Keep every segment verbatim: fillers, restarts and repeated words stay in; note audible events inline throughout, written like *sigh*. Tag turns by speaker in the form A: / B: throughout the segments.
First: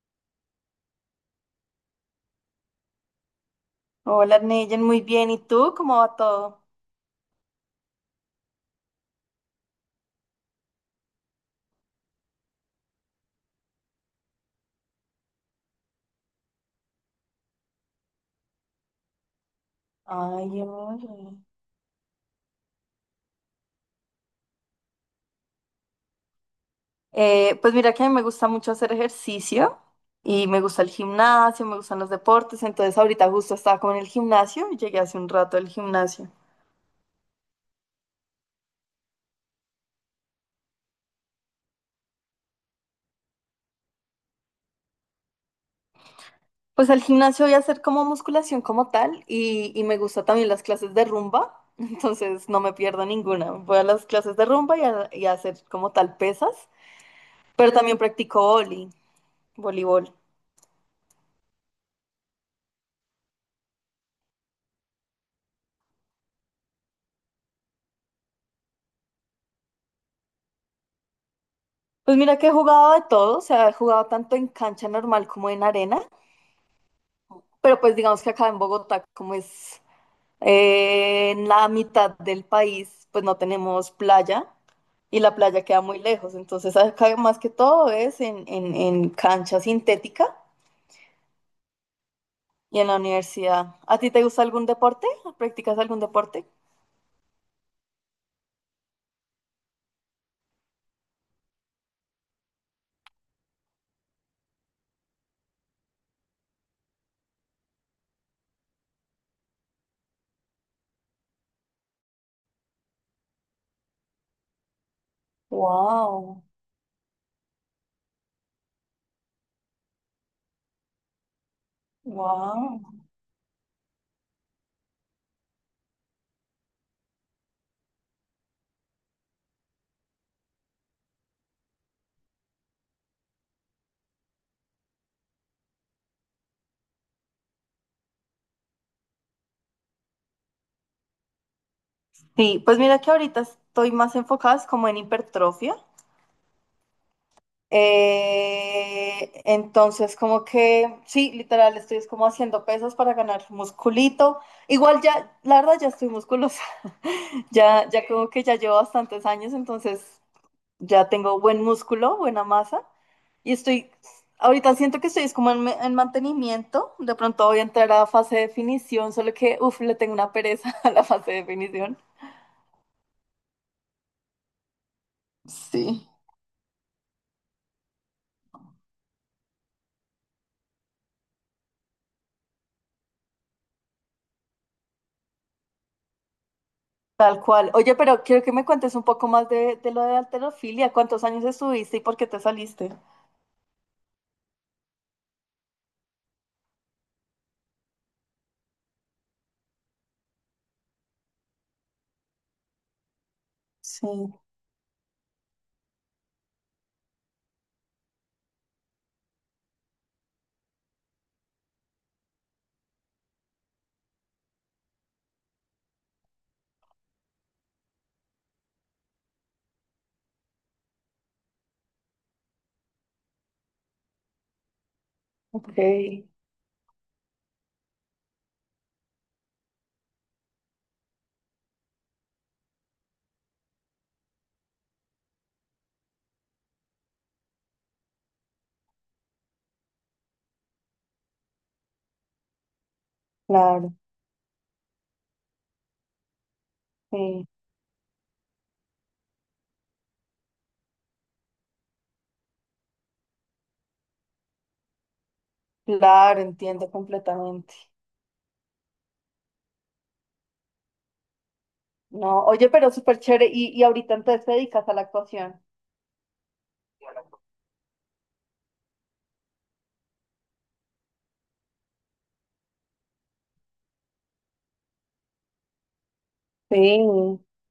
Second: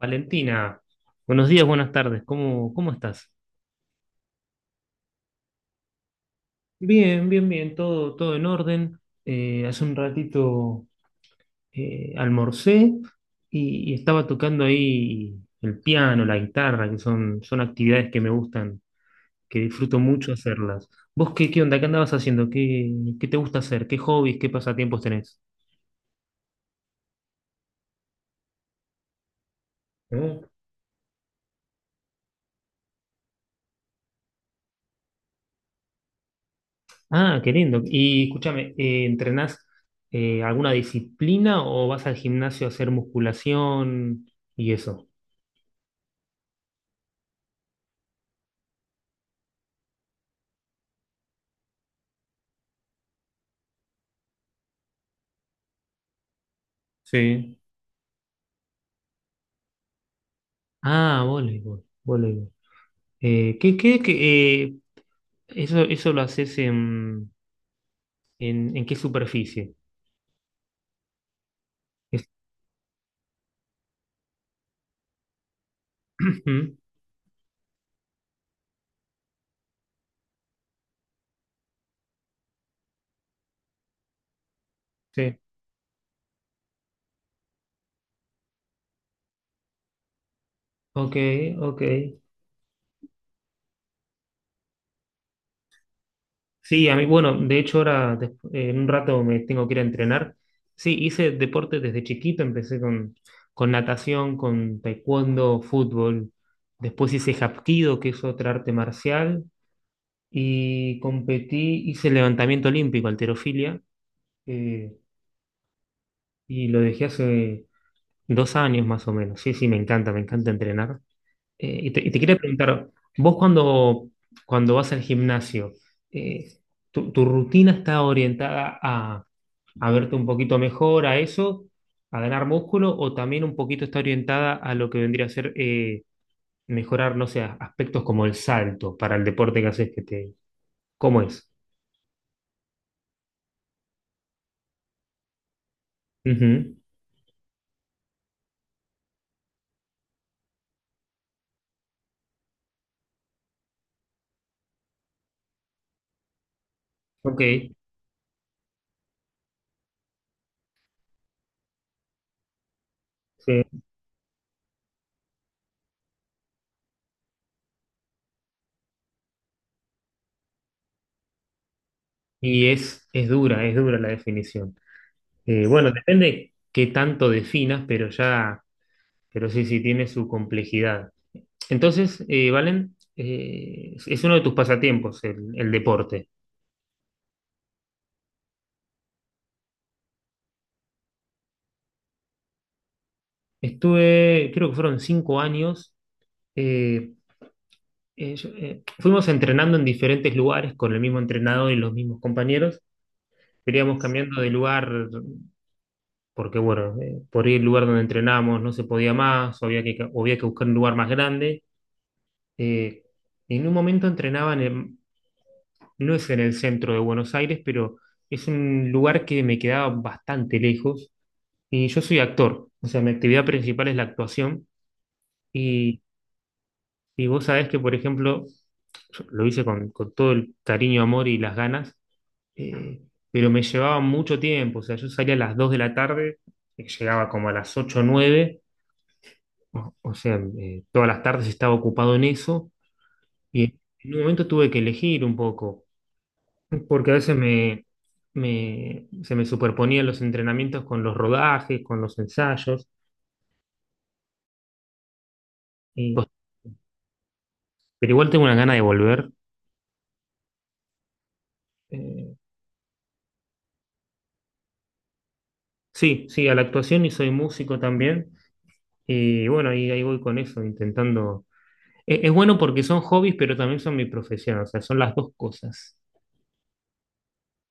A: Valentina, buenos días, buenas tardes, ¿cómo, cómo estás?
B: Hola, Neyen, muy bien. ¿Y tú? ¿Cómo va todo?
A: Bien, bien, bien, todo, todo en orden. Eh, hace un ratito eh, almorcé y, y estaba tocando ahí el piano, la guitarra, que son, son actividades que me gustan, que disfruto mucho
B: Ay,
A: hacerlas.
B: hola.
A: ¿Vos qué, qué onda? ¿Qué andabas haciendo? ¿Qué, qué te gusta hacer? ¿Qué hobbies, qué pasatiempos tenés?
B: Eh, pues mira que a mí me gusta mucho hacer ejercicio y me gusta el gimnasio, me gustan los deportes, entonces ahorita justo estaba como en el gimnasio y llegué hace un rato del gimnasio.
A: Ah, qué lindo. Y escúchame, eh, ¿entrenás eh, alguna disciplina o vas al gimnasio a hacer musculación y eso?
B: Pues al gimnasio voy a hacer como musculación como tal y, y me gusta también las clases de rumba, *laughs* entonces no me pierdo ninguna. Voy a las clases de rumba y a, y a hacer como tal pesas,
A: Sí.
B: pero también practico vóley, voleibol.
A: Ah, voleibol, voleibol. Eh, ¿qué, qué, qué, eh, eso, eso lo haces en, en, en, qué superficie?
B: Pues
A: Es-
B: mira que he jugado de todo, o sea, he jugado tanto en cancha normal como en arena,
A: *clears throat* Ujú.
B: pero pues digamos que acá en Bogotá, como es eh, en la mitad del país, pues no tenemos playa y la
A: Sí.
B: playa queda muy lejos, entonces acá más que todo es en, en, en cancha sintética
A: Ok, ok.
B: y en la universidad. ¿A ti te gusta algún deporte? ¿Practicas algún deporte?
A: Sí, a mí, bueno, de hecho ahora des- eh, en un rato me tengo que ir a entrenar. Sí, hice deporte desde chiquito, empecé con, con natación, con taekwondo, fútbol. Después hice hapkido, que es otra arte marcial, y competí, hice levantamiento olímpico, halterofilia, eh,
B: Wow,
A: y lo dejé hace dos años más o menos. Sí, sí, me encanta, me encanta entrenar. Eh, y te, y te, quería
B: wow.
A: preguntar, vos cuando, cuando vas al gimnasio, eh, tu, tu rutina está orientada a a verte un poquito mejor, a eso, a ganar músculo, o también un poquito está orientada a lo que vendría a ser eh, mejorar, no sé, aspectos como el salto para el deporte que haces que te... ¿Cómo es?
B: Sí, pues mira que ahorita estoy más enfocada es como en hipertrofia.
A: Ujú.
B: Eh, entonces, como que, sí, literal, estoy es como haciendo pesas para ganar musculito. Igual ya, la verdad, ya estoy musculosa.
A: Ok,
B: *laughs* Ya, ya como que ya llevo bastantes años, entonces ya tengo buen músculo, buena masa. Y
A: sí.
B: estoy, ahorita siento que estoy es como en, en mantenimiento. De pronto voy a entrar a fase de definición, solo que, uff, le tengo una pereza *laughs* a la fase de definición.
A: Y es, es dura, es dura la definición. Eh, bueno,
B: Sí.
A: depende qué tanto definas, pero ya, pero sí, sí, tiene su complejidad. Entonces, eh, Valen, eh, es uno de tus pasatiempos el, el deporte.
B: Tal cual. Oye, pero quiero que me cuentes un poco más de, de lo de alterofilia. ¿Cuántos años estuviste y por qué te saliste?
A: Estuve, creo que fueron cinco años eh, eh, yo- eh, fuimos entrenando en diferentes lugares con el mismo entrenador y los mismos compañeros. Pero íbamos
B: Sí,
A: cambiando de lugar porque, bueno, eh, por ahí el lugar donde entrenábamos no se podía más, o había que, o había que buscar un lugar más grande. Eh, en un momento entrenaban, en, no es en el centro de Buenos Aires, pero es un lugar que me quedaba bastante lejos. Y yo soy actor, o sea, mi actividad principal es la actuación.
B: ok,
A: Y, y vos sabés que, por ejemplo, yo lo hice con, con todo el cariño, amor y las ganas eh, pero me llevaba mucho tiempo, o sea, yo salía a las dos de la tarde, eh, llegaba como a las ocho o nueve, o, o sea, eh, todas las tardes estaba ocupado en eso, y
B: claro,
A: en un momento tuve que elegir un poco, porque a veces
B: sí,
A: me, me- se me superponían los entrenamientos con los rodajes, con los ensayos, y-
B: claro, entiendo completamente.
A: pero igual tengo una gana de volver. eh,
B: No, oye, pero súper chévere. ¿Y, y ahorita entonces te dedicas a la actuación?
A: sí, sí, a la actuación y soy músico también, y bueno, ahí, ahí voy con eso, intentando. Eh, Es bueno porque son hobbies, pero también son mi profesión, o sea, son las dos cosas.
B: Sí.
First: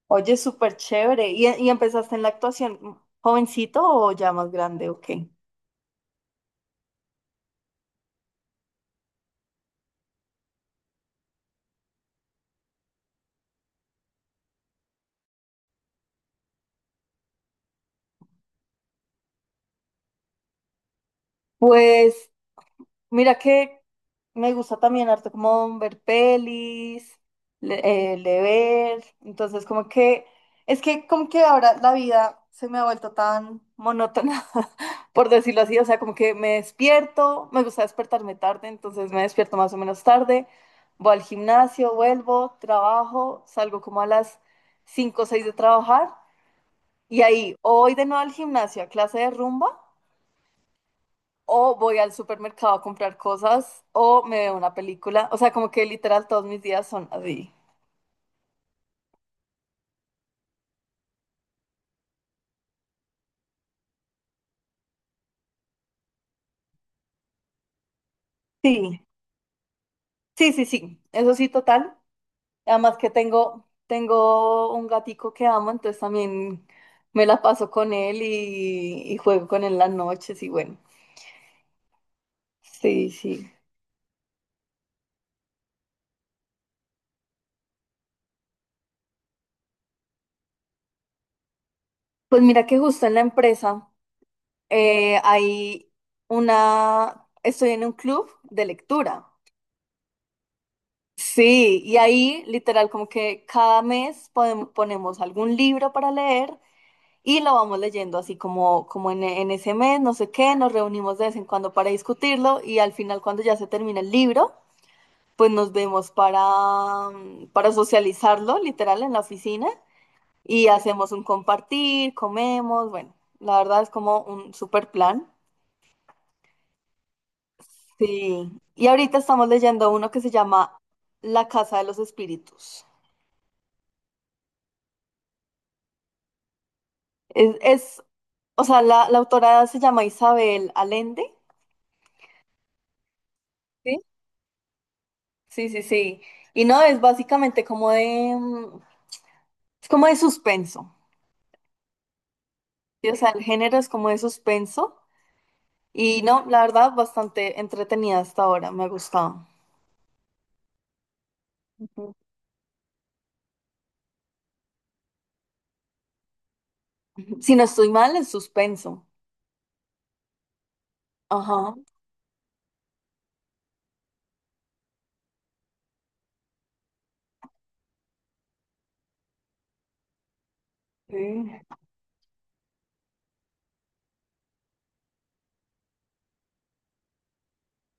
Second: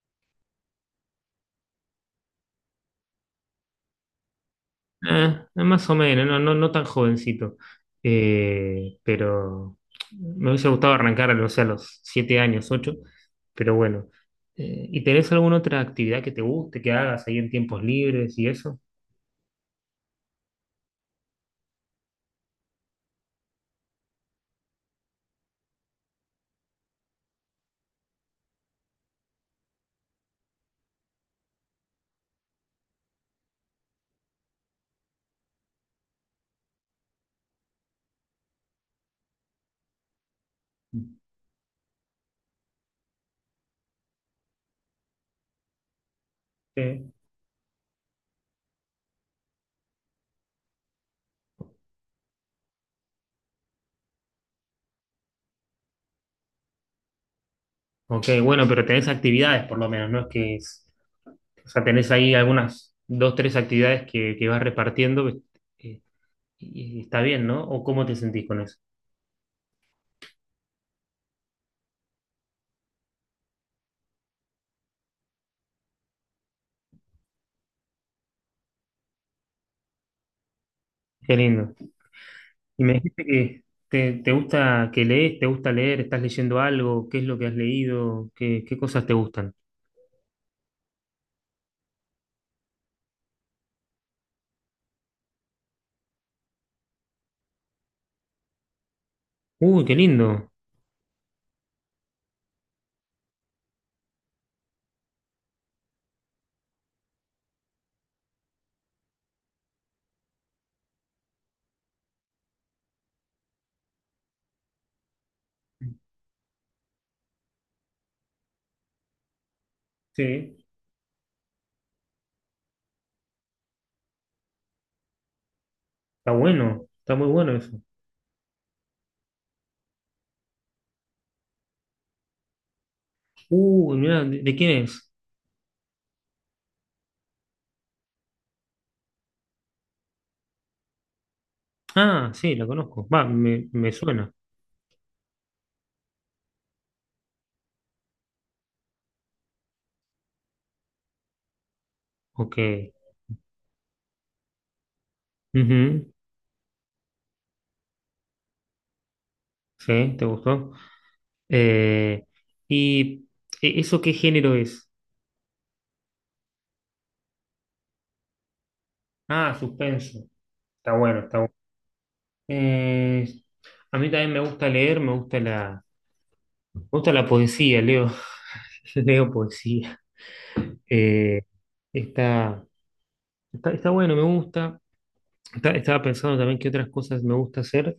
B: Oye, súper chévere. ¿Y, y empezaste en la actuación jovencito o ya más grande? Ok.
A: Ah, más o menos, no, no, no tan jovencito. Eh, pero me hubiese gustado arrancar, a los- a los siete años, ocho, pero bueno. Eh, ¿y tenés alguna otra actividad que te guste, que hagas ahí en tiempos libres y eso?
B: Pues mira que me gusta también harto como ver pelis, le- eh, leer, entonces como que, es que como que ahora la vida se me ha vuelto tan monótona, *laughs* por decirlo así, o sea, como que me despierto, me gusta despertarme tarde, entonces me despierto más o menos tarde, voy al gimnasio, vuelvo, trabajo, salgo como a las cinco o seis de trabajar
A: Sí.
B: y ahí o voy de nuevo al gimnasio a clase de rumba o voy al supermercado a comprar cosas o me veo una película. O sea, como que literal todos mis días son así.
A: Ok, bueno, pero tenés actividades por lo menos, ¿no? Es que es- o sea, tenés ahí algunas, dos, tres actividades que, que vas repartiendo, eh, y, y está bien, ¿no? ¿O cómo te sentís con eso?
B: Sí, sí, sí, sí. Eso sí, total. Además que tengo, tengo un gatico que amo, entonces también me la paso con él y, y juego con él las noches y bueno.
A: Qué lindo. Y me
B: Sí,
A: dijiste
B: sí.
A: que te, te, gusta que lees, te gusta leer, estás leyendo algo, qué es lo que has leído, qué, qué cosas te gustan.
B: Pues mira que justo en la empresa eh, hay una, estoy en un club de lectura.
A: Uy, qué lindo.
B: Sí, y ahí literal como que cada mes podem- ponemos algún libro para leer y lo vamos leyendo así como, como en, en ese mes, no sé qué, nos reunimos de vez en cuando para discutirlo y al final cuando ya se termina el libro, pues nos vemos para, mm, para socializarlo literal en la oficina
A: Sí,
B: y hacemos un compartir, comemos, bueno, la verdad es como un super plan.
A: está bueno, está muy bueno eso.
B: Sí, y ahorita estamos leyendo uno que se llama La Casa de los Espíritus.
A: Uy, mira, ¿de, de quién es?
B: Es, es o sea, la, la autora se llama Isabel Allende.
A: Ah, sí, la conozco. Va, me, me
B: ¿Sí?
A: suena.
B: Sí, sí, sí. Y no, es básicamente como de, mm, es como de suspenso.
A: Ok.
B: ¿Sí? O sea, el género es como de suspenso.
A: Ujú.
B: Y no, la verdad, bastante entretenida hasta ahora, me ha gustado.
A: Sí, ¿te gustó?
B: Ujú.
A: Eh, ¿Y e- eso qué género es?
B: Si no estoy mal, es suspenso.
A: Ah, suspenso. Está bueno, está bueno.
B: Ajá,
A: Eh, a mí también me gusta leer, me gusta la. Me gusta la poesía, leo, *laughs* leo poesía.
B: sí,
A: Eh, está, está, está bueno, me gusta. Está- estaba pensando también qué otras cosas me gusta hacer.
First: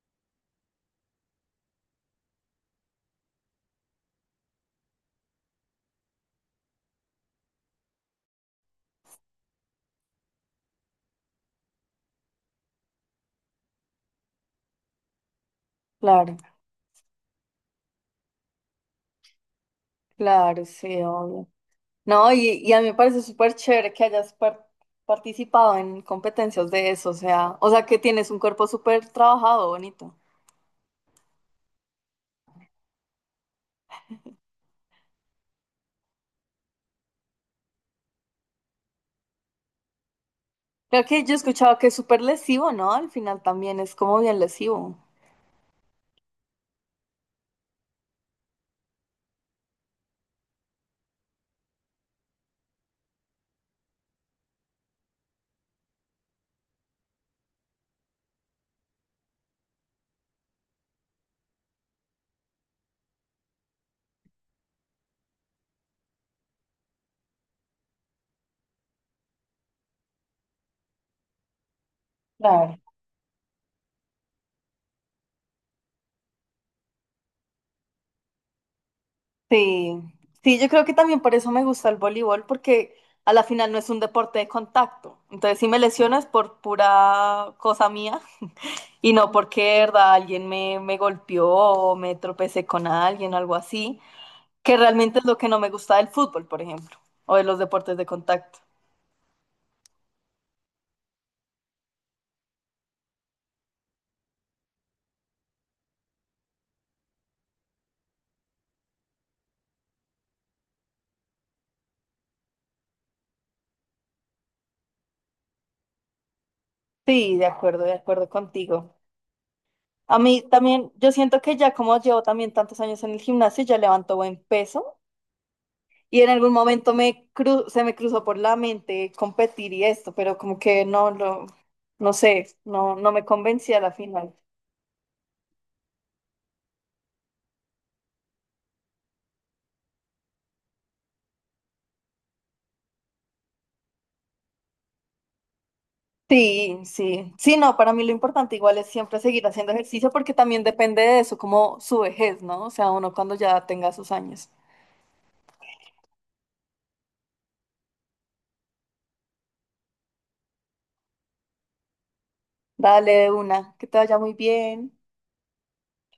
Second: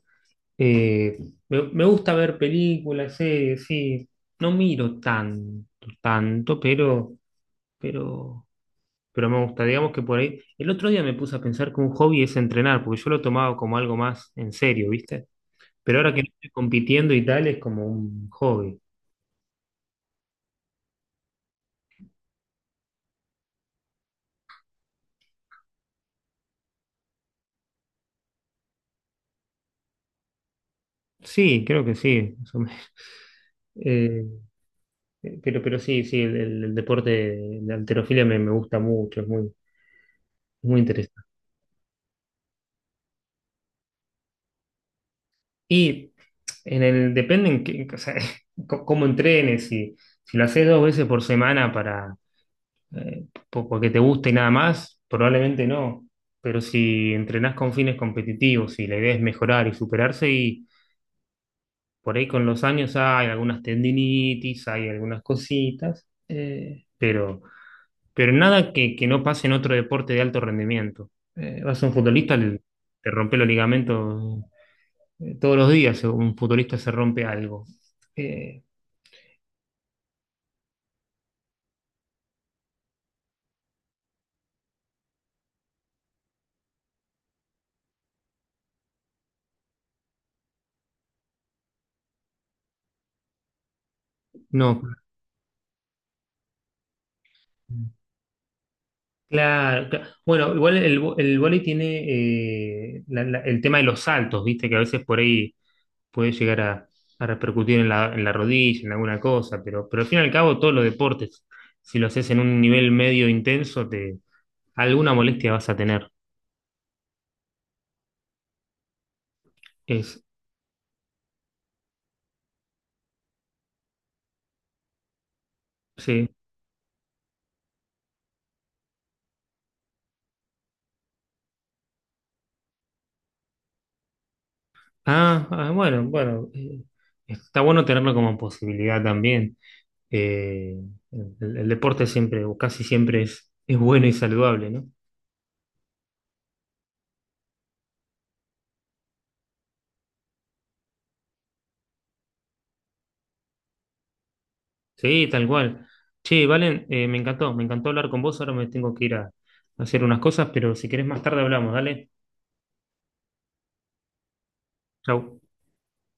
A: Eh, me, me gusta ver películas, series, sí. No miro tanto, tanto, pero, pero, pero, me gusta. Digamos que por ahí. El otro día me puse a pensar que un hobby es entrenar, porque yo lo tomaba como algo más en serio, ¿viste? Pero ahora que no
B: claro,
A: estoy compitiendo y tal, es como un hobby.
B: claro, sí, obvio. No, y, y a mí me parece súper chévere que hayas par- participado en competencias de eso, o sea, o sea que tienes un cuerpo súper trabajado, bonito.
A: Sí, creo que sí, más o menos. *laughs* Eh, Eh, Pero, pero sí, sí, el, el- el deporte de de halterofilia me, me gusta mucho, es muy, muy
B: Creo
A: interesante.
B: que yo he escuchado que es súper lesivo, ¿no? Al final también es como bien lesivo.
A: Y en el, depende en qué- o sea, *laughs* co- cómo entrenes, si, si lo haces dos veces por semana para, eh, po- porque te gusta y nada más, probablemente no. Pero si entrenás con fines competitivos y la idea es mejorar y superarse, y por ahí con los años hay algunas tendinitis, hay algunas cositas, eh, pero. Pero nada que, que no pase en otro deporte de alto rendimiento. Eh, vas a un futbolista, le-
B: Claro.
A: te rompe los ligamentos eh, todos los días, eh, un futbolista se rompe algo. Eh,
B: Sí, sí, yo creo que también por eso me gusta el voleibol, porque a la final no es un deporte de contacto. Entonces, si me lesiono es por pura cosa mía y no porque, de ¿verdad? Alguien me, me golpeó o me tropecé con alguien o algo así, que
A: no,
B: realmente es lo que no me gusta del fútbol, por ejemplo, o de los deportes de contacto.
A: claro, cla- bueno, igual el, vo- el vóley tiene eh, la- la- el tema de los saltos, viste, que a veces por ahí puede llegar a, a repercutir en la, en la rodilla, en alguna cosa, pero, pero al fin y al cabo todos los deportes, si lo haces en un nivel medio intenso, te, alguna molestia vas a tener.
B: Sí, de acuerdo, de acuerdo contigo. A
A: Es,
B: mí también, yo siento que ya como llevo también tantos años en el gimnasio, ya levanto buen peso y en
A: sí.
B: algún momento me cru- se me cruzó por la mente competir y esto, pero como que no lo, no sé, no, no me convencí a la final.
A: Ah, ah, bueno, bueno, eh, está bueno tenerlo como posibilidad también. Eh, el, el deporte siempre, o casi siempre es, es bueno y saludable, ¿no?
B: Sí, sí, sí, no, para mí lo importante igual es siempre seguir haciendo ejercicio porque también depende de eso, como su vejez, ¿no? O sea, uno cuando ya tenga sus años.
A: Sí, tal cual. Che, Valen, eh, me encantó, me encantó hablar con vos, ahora me tengo que ir a, a, hacer unas cosas, pero si querés más tarde hablamos, dale.
B: Dale de una, que te vaya muy bien.
A: Chau.